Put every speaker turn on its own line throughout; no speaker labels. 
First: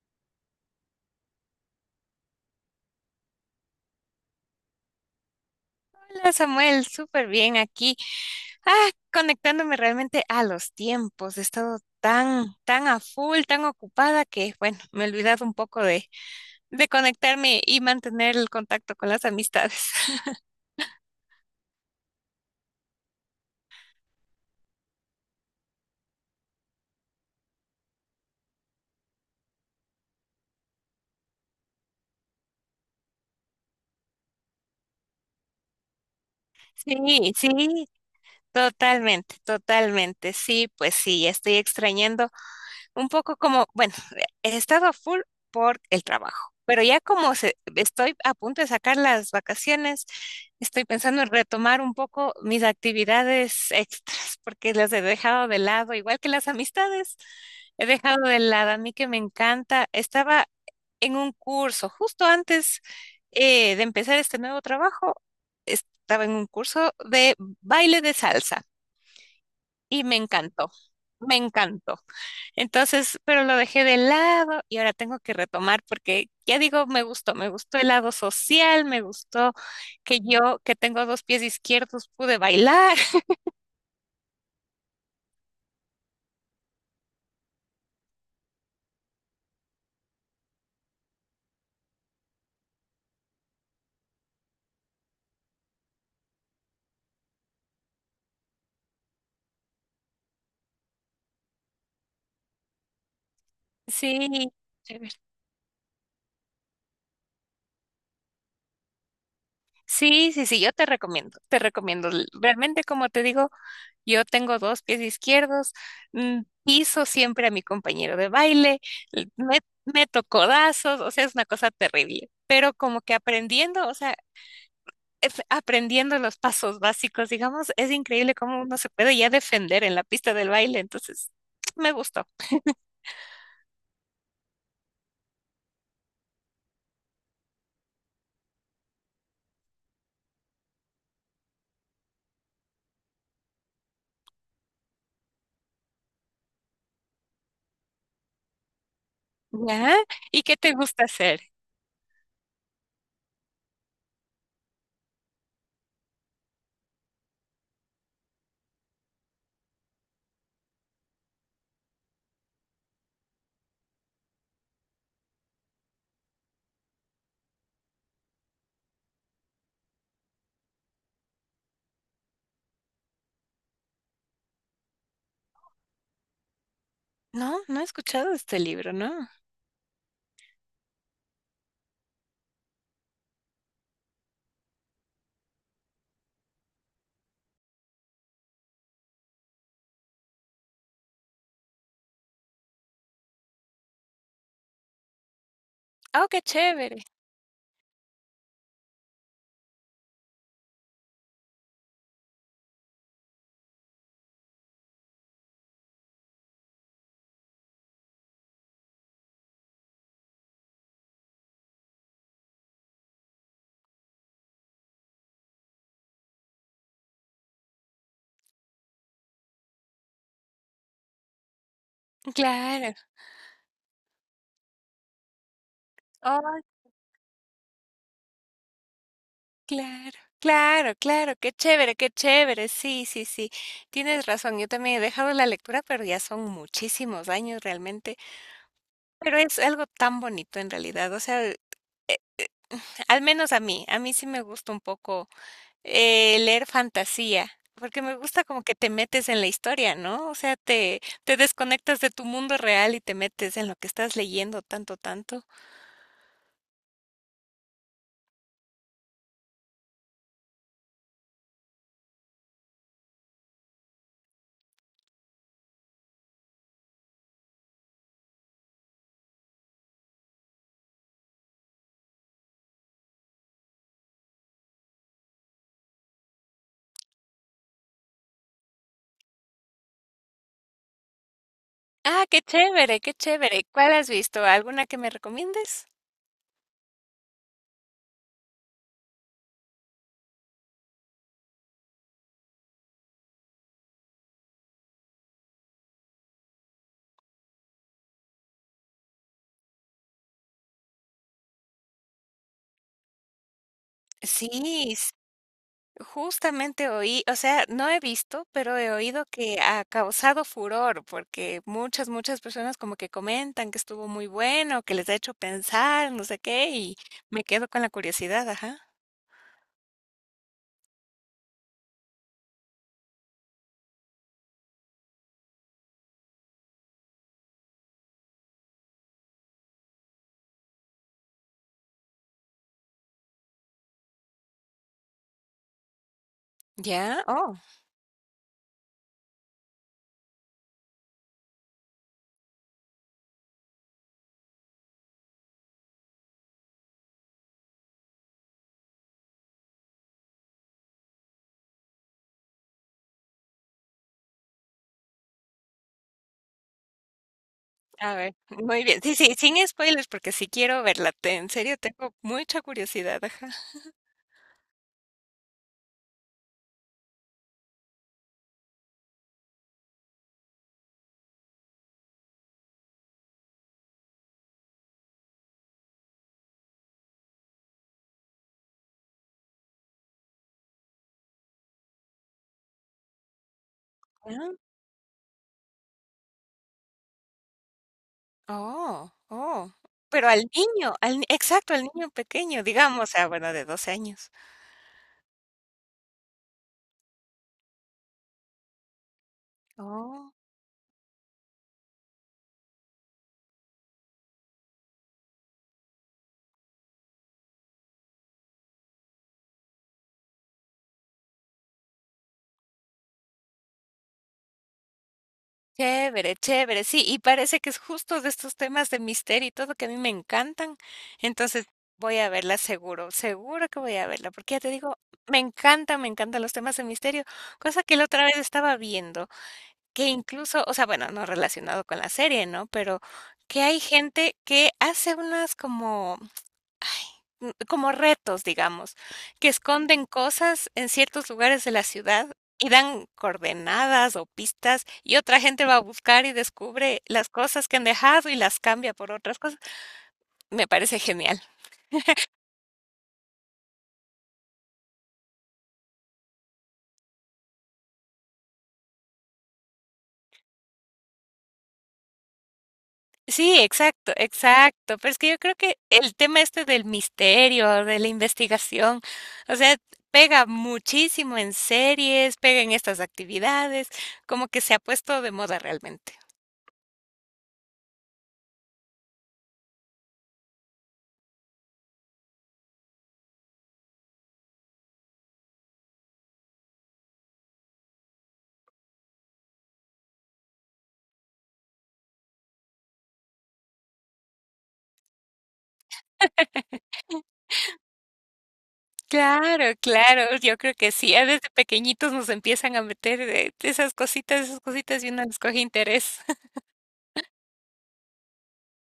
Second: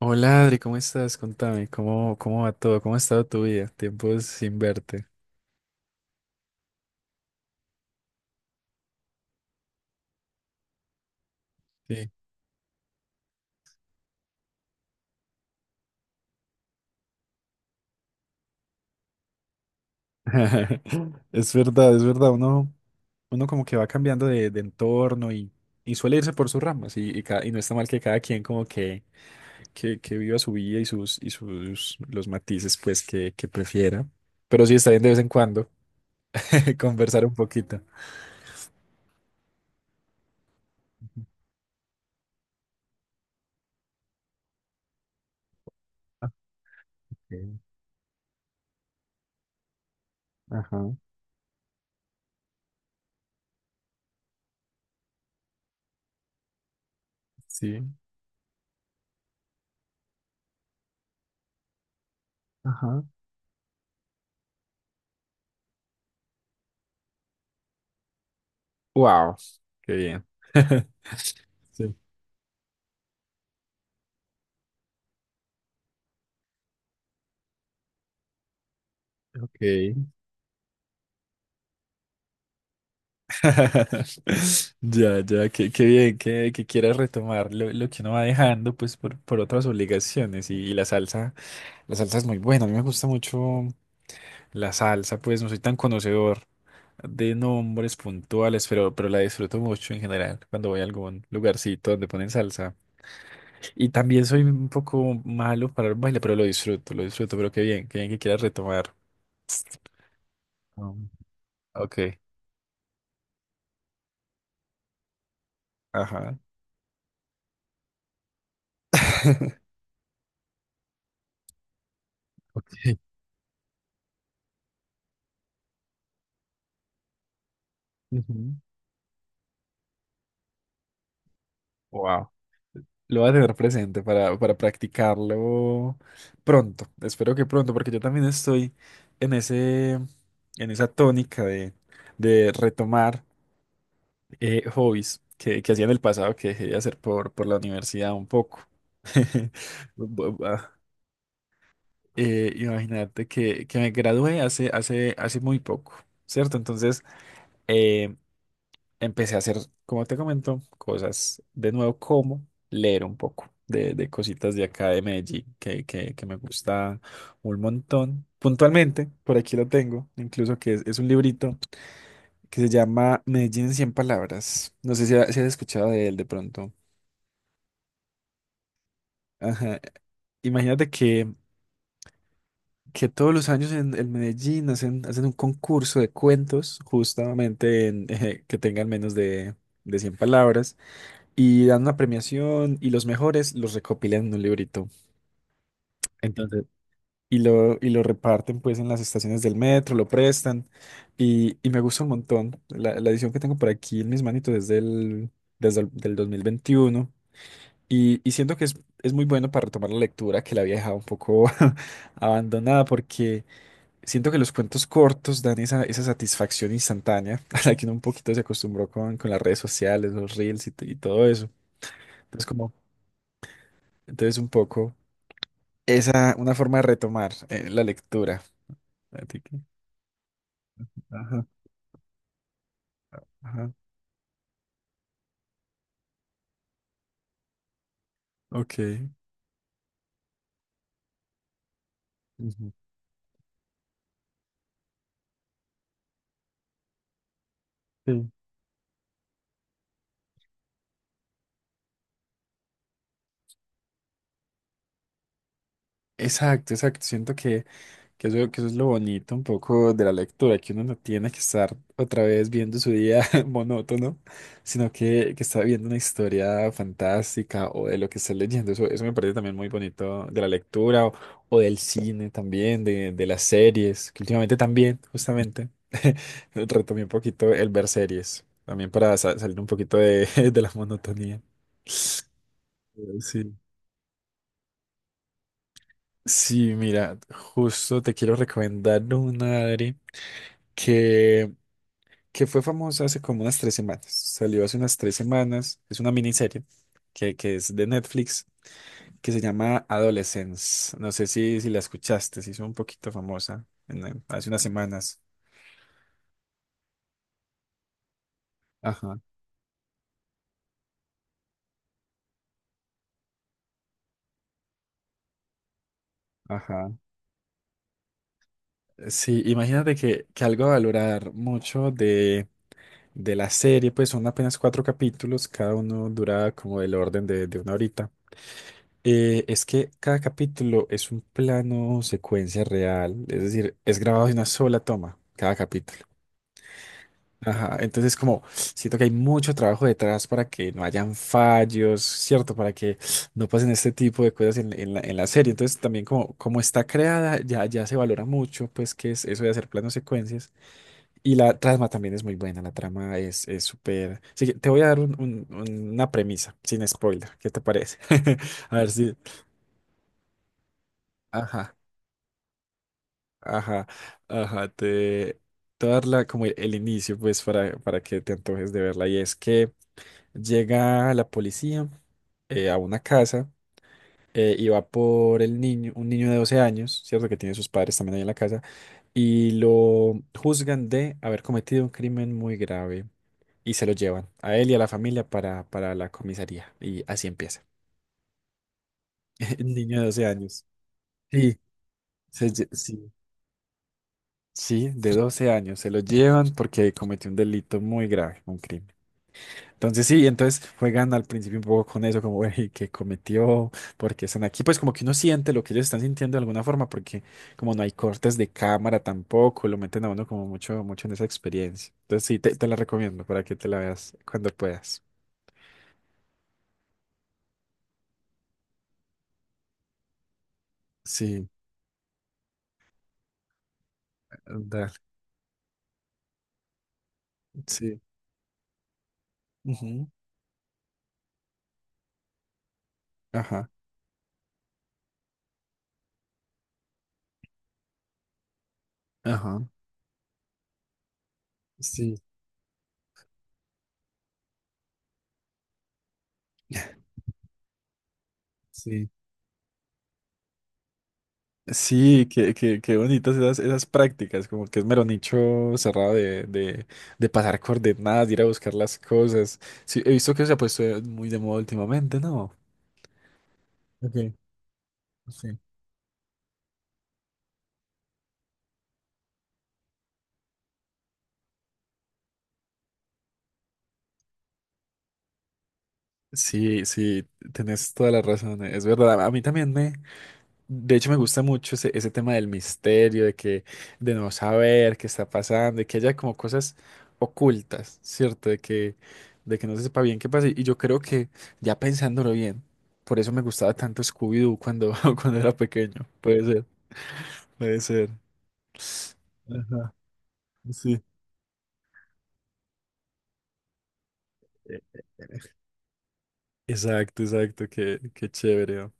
Hola Adri, ¿cómo estás? Contame, ¿cómo va todo? ¿Cómo ha estado tu vida? Tiempo sin verte.
Hola Samuel, súper bien aquí. Ah, conectándome realmente a los tiempos. He estado
Sí.
tan a full, tan ocupada que, bueno, me he olvidado un poco de conectarme y mantener el contacto con las amistades.
Es verdad, es verdad. Uno como que va cambiando de entorno y suele irse por sus ramas y no está mal que cada quien como que viva su vida y sus los matices pues que prefiera. Pero sí está bien de vez en cuando conversar
Sí,
un poquito.
sí, totalmente, totalmente. Sí, pues sí, estoy extrañando. Un poco como, bueno, he estado a full por el trabajo, pero ya como
Sí.
estoy a punto de sacar las vacaciones, estoy
Ajá,
pensando en retomar un poco mis actividades extras, porque las he dejado de lado, igual que las amistades,
sí.
he dejado de lado. A mí que me encanta, estaba en un curso justo antes
Ajá.
de empezar este nuevo trabajo, estaba en un curso de baile de salsa
Wow, qué
y me
bien.
encantó, me
Sí.
encantó. Entonces, pero lo dejé de lado y ahora tengo que retomar porque ya digo, me gustó el lado social, me gustó
Ok.
que yo, que tengo dos pies izquierdos, pude bailar.
Ya, ya, qué bien que quieras retomar lo que uno va dejando pues por otras obligaciones y la salsa es muy buena, a mí me gusta mucho la salsa, pues no soy tan conocedor de nombres puntuales, pero la disfruto mucho en general cuando voy a algún lugarcito donde ponen salsa. Y también soy
Sí,
un
chévere.
poco malo para el baile, pero lo disfruto, pero qué bien que quieras retomar.
Sí, sí, sí, yo te
Um,
recomiendo, te recomiendo.
ok,
Realmente, como te digo, yo tengo dos pies izquierdos,
ajá.
piso siempre a mi compañero de baile, l- me, meto codazos, o sea, es una cosa terrible, pero
Ok.
como que aprendiendo, o sea, aprendiendo los pasos básicos, digamos, es increíble cómo uno se puede ya defender en la pista del baile. Entonces, me gustó.
Wow. Lo voy a tener presente para practicarlo pronto. Espero que pronto, porque yo también estoy en ese, en esa tónica de retomar hobbies que hacía en el pasado, que dejé de hacer por la universidad un poco.
¿Ya?
Bu-
¿Y
bu-
qué
ah,
te gusta hacer?
imagínate que me gradué hace muy poco, ¿cierto? Entonces, eh, empecé a hacer, como te comento, cosas de nuevo, como leer un poco de cositas de acá de Medellín, que me gusta un montón. Puntualmente, por aquí lo tengo, incluso que es un librito que se llama Medellín en cien palabras. No sé si, si has escuchado de él de pronto.
No, no he escuchado de este libro, ¿no?
Ajá. Imagínate que todos los años en Medellín hacen un concurso de cuentos, justamente en, que tengan menos de 100 palabras. Y dan una premiación y los mejores los recopilan en un librito.
Oh, qué
Entonces,
chévere.
y lo reparten pues en las estaciones del metro, lo prestan y me gusta un montón. La edición que tengo por aquí en mis manitos es del, desde el del 2021 y siento que es muy bueno para retomar la lectura que la había dejado un poco abandonada porque siento que los cuentos cortos dan esa satisfacción instantánea a la que uno un poquito se acostumbró con las redes sociales, los reels y todo eso. Entonces como,
Claro.
entonces un poco... Esa, una
Oh,
forma de retomar la lectura. Fíjate que-
claro. Claro, claro,
Ajá,
qué chévere, qué chévere. Sí, sí, sí.
ajá,
Tienes razón. Yo también he dejado la lectura, pero ya son muchísimos años realmente.
ok.
Pero es algo tan bonito en realidad. O sea,
Ujú.
al menos a mí sí me gusta un poco. Leer fantasía, porque me
Sí.
gusta como que te metes en la historia, ¿no? O sea, te desconectas de tu mundo real y te metes en lo que estás leyendo tanto, tanto.
Exacto, exacto. Siento que eso es lo bonito un poco de la lectura, que uno no tiene que estar otra vez viendo su día monótono, sino que está viendo una historia fantástica o de lo que está leyendo. Eso me parece también muy bonito de la lectura o del cine también, de las series, que últimamente también, justamente, retomé un poquito el ver series, también para salir un poquito de, de la monotonía.
Ah, qué chévere, qué
Sí.
chévere. ¿Cuál has visto? ¿Alguna que me recomiendes?
Sí, mira, justo te quiero recomendar una, Adri, que que fue famosa hace como unas tres semanas. Salió hace unas tres semanas. Es una miniserie que es de Netflix que se llama Adolescence. No sé si, si la escuchaste, se hizo un poquito famosa hace
Sí,
unas
s-
semanas.
justamente oí, o sea, no he visto, pero he
Ajá,
oído que ha causado furor, porque muchas, muchas personas como que comentan que estuvo muy bueno, que les ha hecho pensar, no sé qué,
ajá.
y me quedo con la curiosidad, ajá.
Sí, imagínate que algo a valorar mucho de la serie, pues son apenas cuatro capítulos, cada uno dura como el orden de una horita. Es que cada capítulo es un plano secuencia real, es decir, es grabado de una sola toma, cada capítulo.
¿Ya? Oh.
Ajá, entonces como siento que hay mucho trabajo detrás para que no hayan fallos, ¿cierto? Para que no pasen este tipo de cosas en la serie. Entonces también como está creada, ya, ya se valora mucho, pues que es eso de hacer planos secuencias. Y la trama también es muy buena, la trama es súper... Así que te voy a dar una premisa, sin spoiler, ¿qué te parece?
A ver,
A
muy
ver
bien. Sí,
si...
sí, sin spoilers, porque sí quiero verla. En
Ajá,
serio, tengo mucha curiosidad. Ajá.
ajá, ajá, te voy a dar como el inicio, pues, para que te antojes de verla. Y es que... Llega la policía a una casa y va por el niño, un niño de 12 años, ¿cierto? Que tiene sus padres también ahí en la casa, y lo juzgan de haber cometido un crimen muy grave y se lo llevan
Ah,
a él y a la familia para la comisaría. Y así empieza.
oh, oh.
El niño de 12
Pero al
años.
niño, al, ni-
Sí,
exacto, al niño
se
pequeño,
lle-
digamos, o
sí,
sea, bueno, de 12 años.
sí, de 12 años. Se lo llevan porque cometió un delito muy grave, un crimen. Entonces sí,
Oh,
entonces juegan al principio un poco con eso, como, que ¿qué cometió? ¿Porque están aquí? Pues como que uno siente lo que ellos están sintiendo de alguna forma, porque como no hay cortes de cámara tampoco, lo meten a uno como mucho, mucho en esa experiencia. Entonces sí, te la recomiendo para que te la veas cuando puedas.
chévere, chévere. Sí, y parece que es justo de estos temas de misterio y todo que a mí me encantan.
Sí,
Entonces, voy a verla seguro, seguro que voy a verla, porque ya te
dale,
digo, me encanta, me encantan los temas de misterio, cosa que
sí.
la otra vez estaba viendo. Que
Ujú.
incluso, o sea, bueno, no relacionado con la serie, ¿no? Pero que
Ajá,
hay gente que hace unas como, ay, como retos, digamos, que
ajá,
esconden cosas en ciertos lugares de la
sí,
ciudad y dan coordenadas o pistas y otra gente va a buscar y descubre las cosas que han dejado y las cambia
sí.
por otras cosas. Me parece genial.
Sí, qué, qué, qué bonitas esas, esas prácticas, como que es mero nicho cerrado de pasar coordenadas, de ir a buscar las cosas. Sí, he visto que se ha puesto muy de moda últimamente, ¿no?
Sí, exacto,
Ok,
exacto. Pero es que yo creo
sí.
que el tema este del misterio, de la investigación, o sea, pega muchísimo en series, pega en estas actividades, como que se ha puesto de moda realmente.
Sí, sí, tenés toda la razón, es verdad. A mí también me De hecho, me gusta mucho ese, ese tema del misterio, de que, de no saber qué está pasando, de que haya como cosas ocultas, ¿cierto? De que no se sepa bien qué pasa. Y yo creo que, ya pensándolo bien, por eso me gustaba tanto Scooby-Doo cuando, cuando era pequeño. Puede ser, puede ser.
Claro,
Ajá,
claro, yo creo que
sí.
sí, ya desde pequeñitos nos empiezan a meter esas
E-
cositas y uno les coge interés.
Exacto, exacto, qué, qué chévere. ¿No?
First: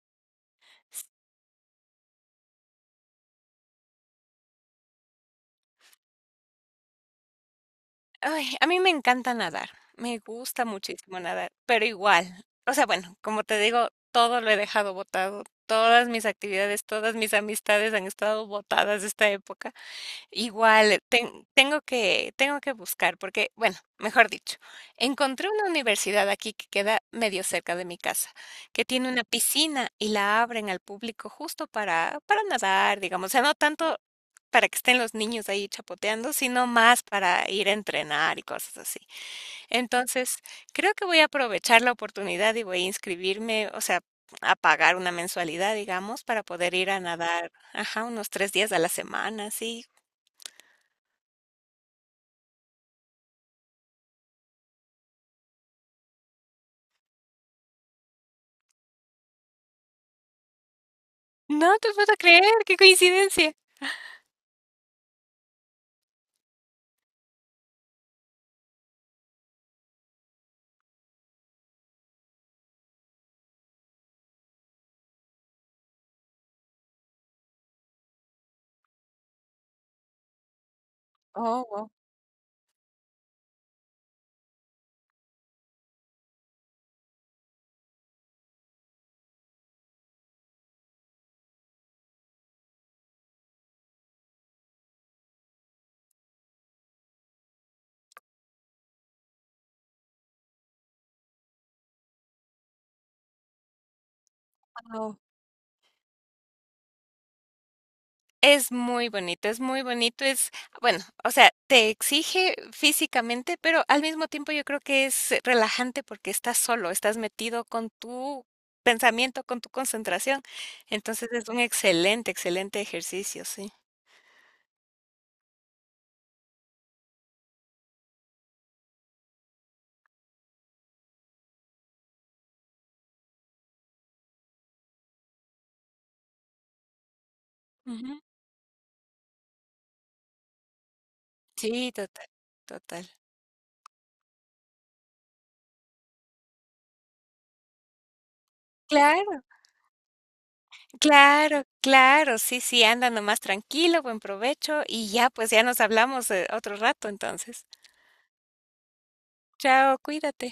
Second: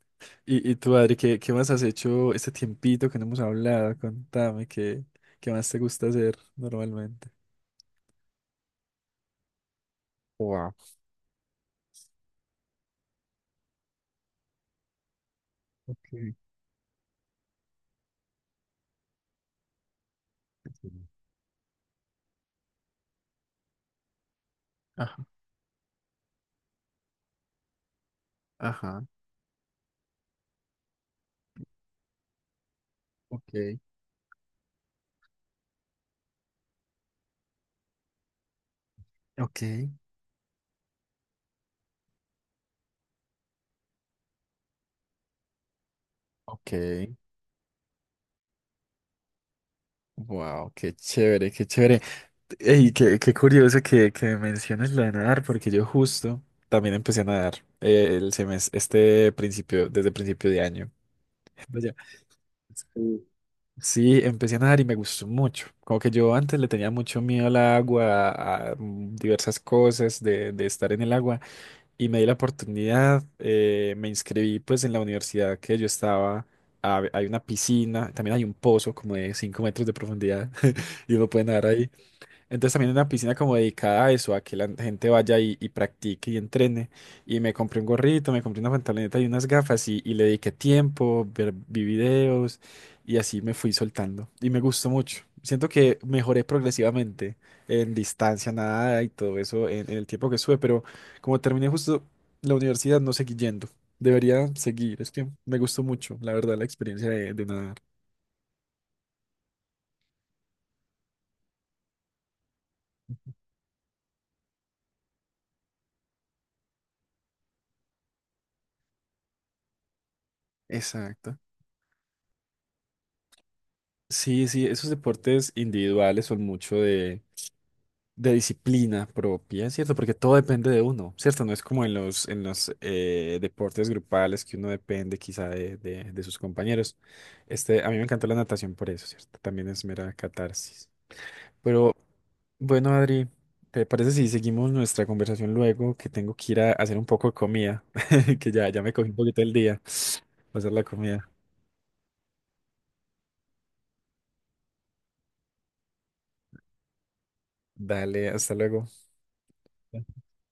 Y tú, Adri, ¿qué, qué más has hecho este tiempito que no hemos hablado? Contame, ¿qué, qué más te gusta hacer normalmente?
Ay, a mí me encanta nadar, me gusta
Wow.
muchísimo nadar, pero igual, o sea, bueno, como te digo, todo lo he dejado botado, todas mis actividades, todas mis amistades han estado botadas esta época.
Sí.
Igual, tengo que buscar, porque, bueno, mejor dicho,
Ajá,
encontré una universidad aquí que queda medio cerca de mi casa, que
ajá,
tiene una piscina y la abren al público justo para nadar, digamos, o sea, no
ok,
tanto para que estén los niños ahí chapoteando, sino más para ir a entrenar y cosas así.
ok,
Entonces, creo que voy a aprovechar la oportunidad y voy a inscribirme, o sea, a pagar una mensualidad, digamos, para poder ir a
ok.
nadar, ajá, unos 3 días a la semana, sí.
Wow, qué chévere, qué chévere. Y qué, qué curioso que menciones lo de nadar, porque yo justo también empecé a nadar el semestre, este principio, desde principio de año.
No te
Vaya.
puedo creer, qué
Sí,
coincidencia.
sí, empecé a nadar y me gustó mucho. Como que yo antes le tenía mucho miedo al agua, a diversas cosas de estar en el agua. Y me di la oportunidad, me inscribí pues en la universidad que yo estaba, hay una piscina, también hay un pozo como de 5 metros de profundidad y uno puede nadar ahí.
Oh,
Entonces también una piscina como dedicada a eso, a que la gente vaya y practique y entrene. Y me compré un gorrito, me compré una pantaloneta y unas gafas y le dediqué tiempo, vi videos y así me fui soltando. Y me gustó mucho. Siento que mejoré progresivamente en distancia, nada y todo eso en el tiempo que estuve, pero como terminé justo la universidad no seguí yendo. Debería seguir, es
guau.
que me gustó mucho, la verdad, la experiencia de nadar.
Es muy bonito, es muy bonito, es bueno, o sea, te exige físicamente, pero al mismo tiempo yo creo que es relajante porque estás solo, estás metido con tu pensamiento, con tu concentración. Entonces
Exacto.
es un excelente, excelente ejercicio, sí.
Sí, sí, esos deportes individuales son mucho de disciplina propia, ¿cierto? Porque todo depende de uno, ¿cierto? No es como en los deportes grupales que uno depende quizá de sus compañeros. Este, a mí me
Ujú.
encantó la natación por eso, ¿cierto? También es mera catarsis. Pero
Sí, total,
bueno,
total.
Adri, ¿te parece si seguimos nuestra conversación luego? Que tengo que ir a hacer un poco de comida, que ya, ya me cogí un poquito
Claro,
el día, va a hacer la comida.
claro, claro, sí, sí, anda nomás tranquilo, buen provecho y ya, pues ya nos hablamos, otro rato entonces.
Dale, hasta luego.
Chao, cuídate.